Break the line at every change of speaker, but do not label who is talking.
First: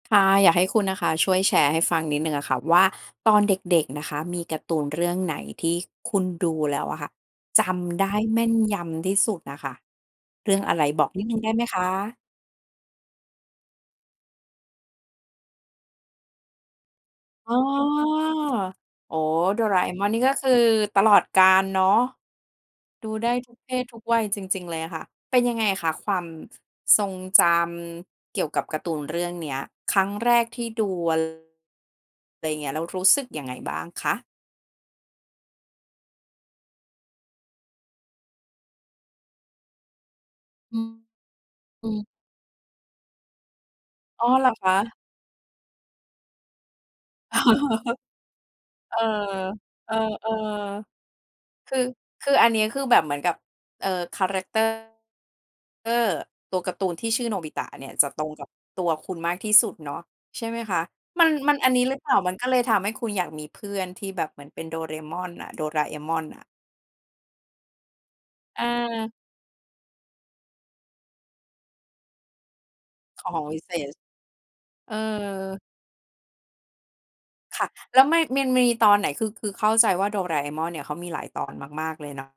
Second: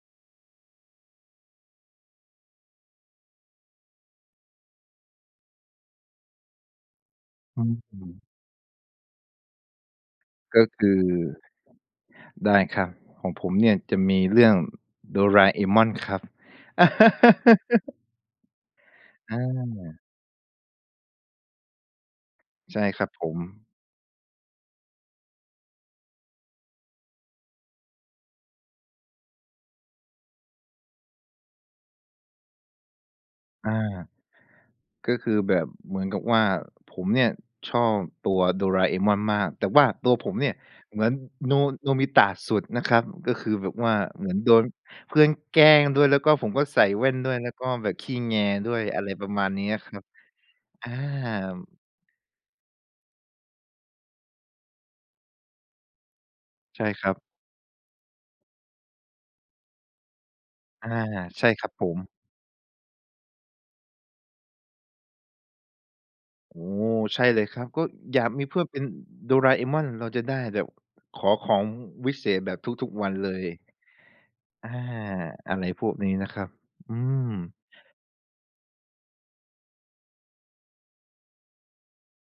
ค่ะ อยากให้คุณนะคะ ช่วยแชร์ให้ฟังนิดหนึ่งอะค่ะว่า ตอนเด็ก ๆ นะคะ มีการ์ตูนเรื่องไหนที่คุณดูแล้วอะค่ะ
อ
จ
ือ
ำไ
ฮ
ด้
ึ
แม่นยำที่สุดอะค่ะ? เรื่
ก
อง
็
อะไ
ค
ร
ือ
บอกนิดหนึ่งได้ไหมคะ?
ได้ครับ ของผมเนี่ยจะมีเรื่อง Doraemon ครับ
อ้อ โอ้โ
อ
ฮ
า
Doraemon นี่ก็คือตลอดกาลเนาะ
ใช่คร
ด
ั
ู
บผ
ได้
ม
ทุกเพศทุกวัยจริง ๆ เลยอะค่ะ เป็นยังไงคะ ความทรงจำเกี่ยวกับการ์ตูนเรื่องเนี้ย? ครั้งแรกที่ดูวัน อะไรอย่างเงี้ย แล้วรู้สึกยังไง
อา
บ้างคะ?
ก็คือแบบเหมือนกับว่า ผมเนี่ยชอบตัว Doraemon มาก แต่ว่าตัวผมเนี่ย
อืม
เหมือนโน
อ
โ
ื
นบ
ม
ิตะสุดนะครับ ก็คือแบบว่า
อ
เ
๋
ห
อ
มือน
เหร
โด
อค
น
ะ?
เพื่อนแกล้งด้วย แล้วก็ผมก็ใส่แว่นด้วย แล้วก็แบบขี้แงด้วย
เออ
อะไรประมาณนี้อะค
เอ
รับ
อ
อา
ๆ คือ คืออันนี้คือแบบเหมือนกับ เอ่อ แครักเตอร์ เอ่อ ตัวการ์
ใ
ต
ช
ู
่
น
ค
ที
ร
่
ั
ช
บ
ื่อโนบิตะเนี่ยจะตรงกับตัวคุณมากที่สุดเนาะ ใช่ไหมคะ?
อา
มัน
ใช่
มัน
คร
อ
ั
ั
บ
นนี
ผ
้หรื
ม
อเปล่า มันก็เลยทำให้คุณอยากมีเพื่อนที่แบบ เหมือนเป็น Doraemon อะ Doraemon น่ะ?
โอ้โฮ ใช่เลยครับ ก็อยากมีเพื่อนเป็น
เออ
Doraemon เราจะได้แบบขอของวิเศษแบบทุก ๆ วัน
ข
เล
อง
ย
วิเศษ
อา
เออ
อะไรพวกนี้นะครับ อืม
ค่ะ แล้วไม่ มันมีตอนไหน คือ คือเข้าใจว่า Doraemon เนี่ย เขามีหลายตอนมาก ๆ เลยนะ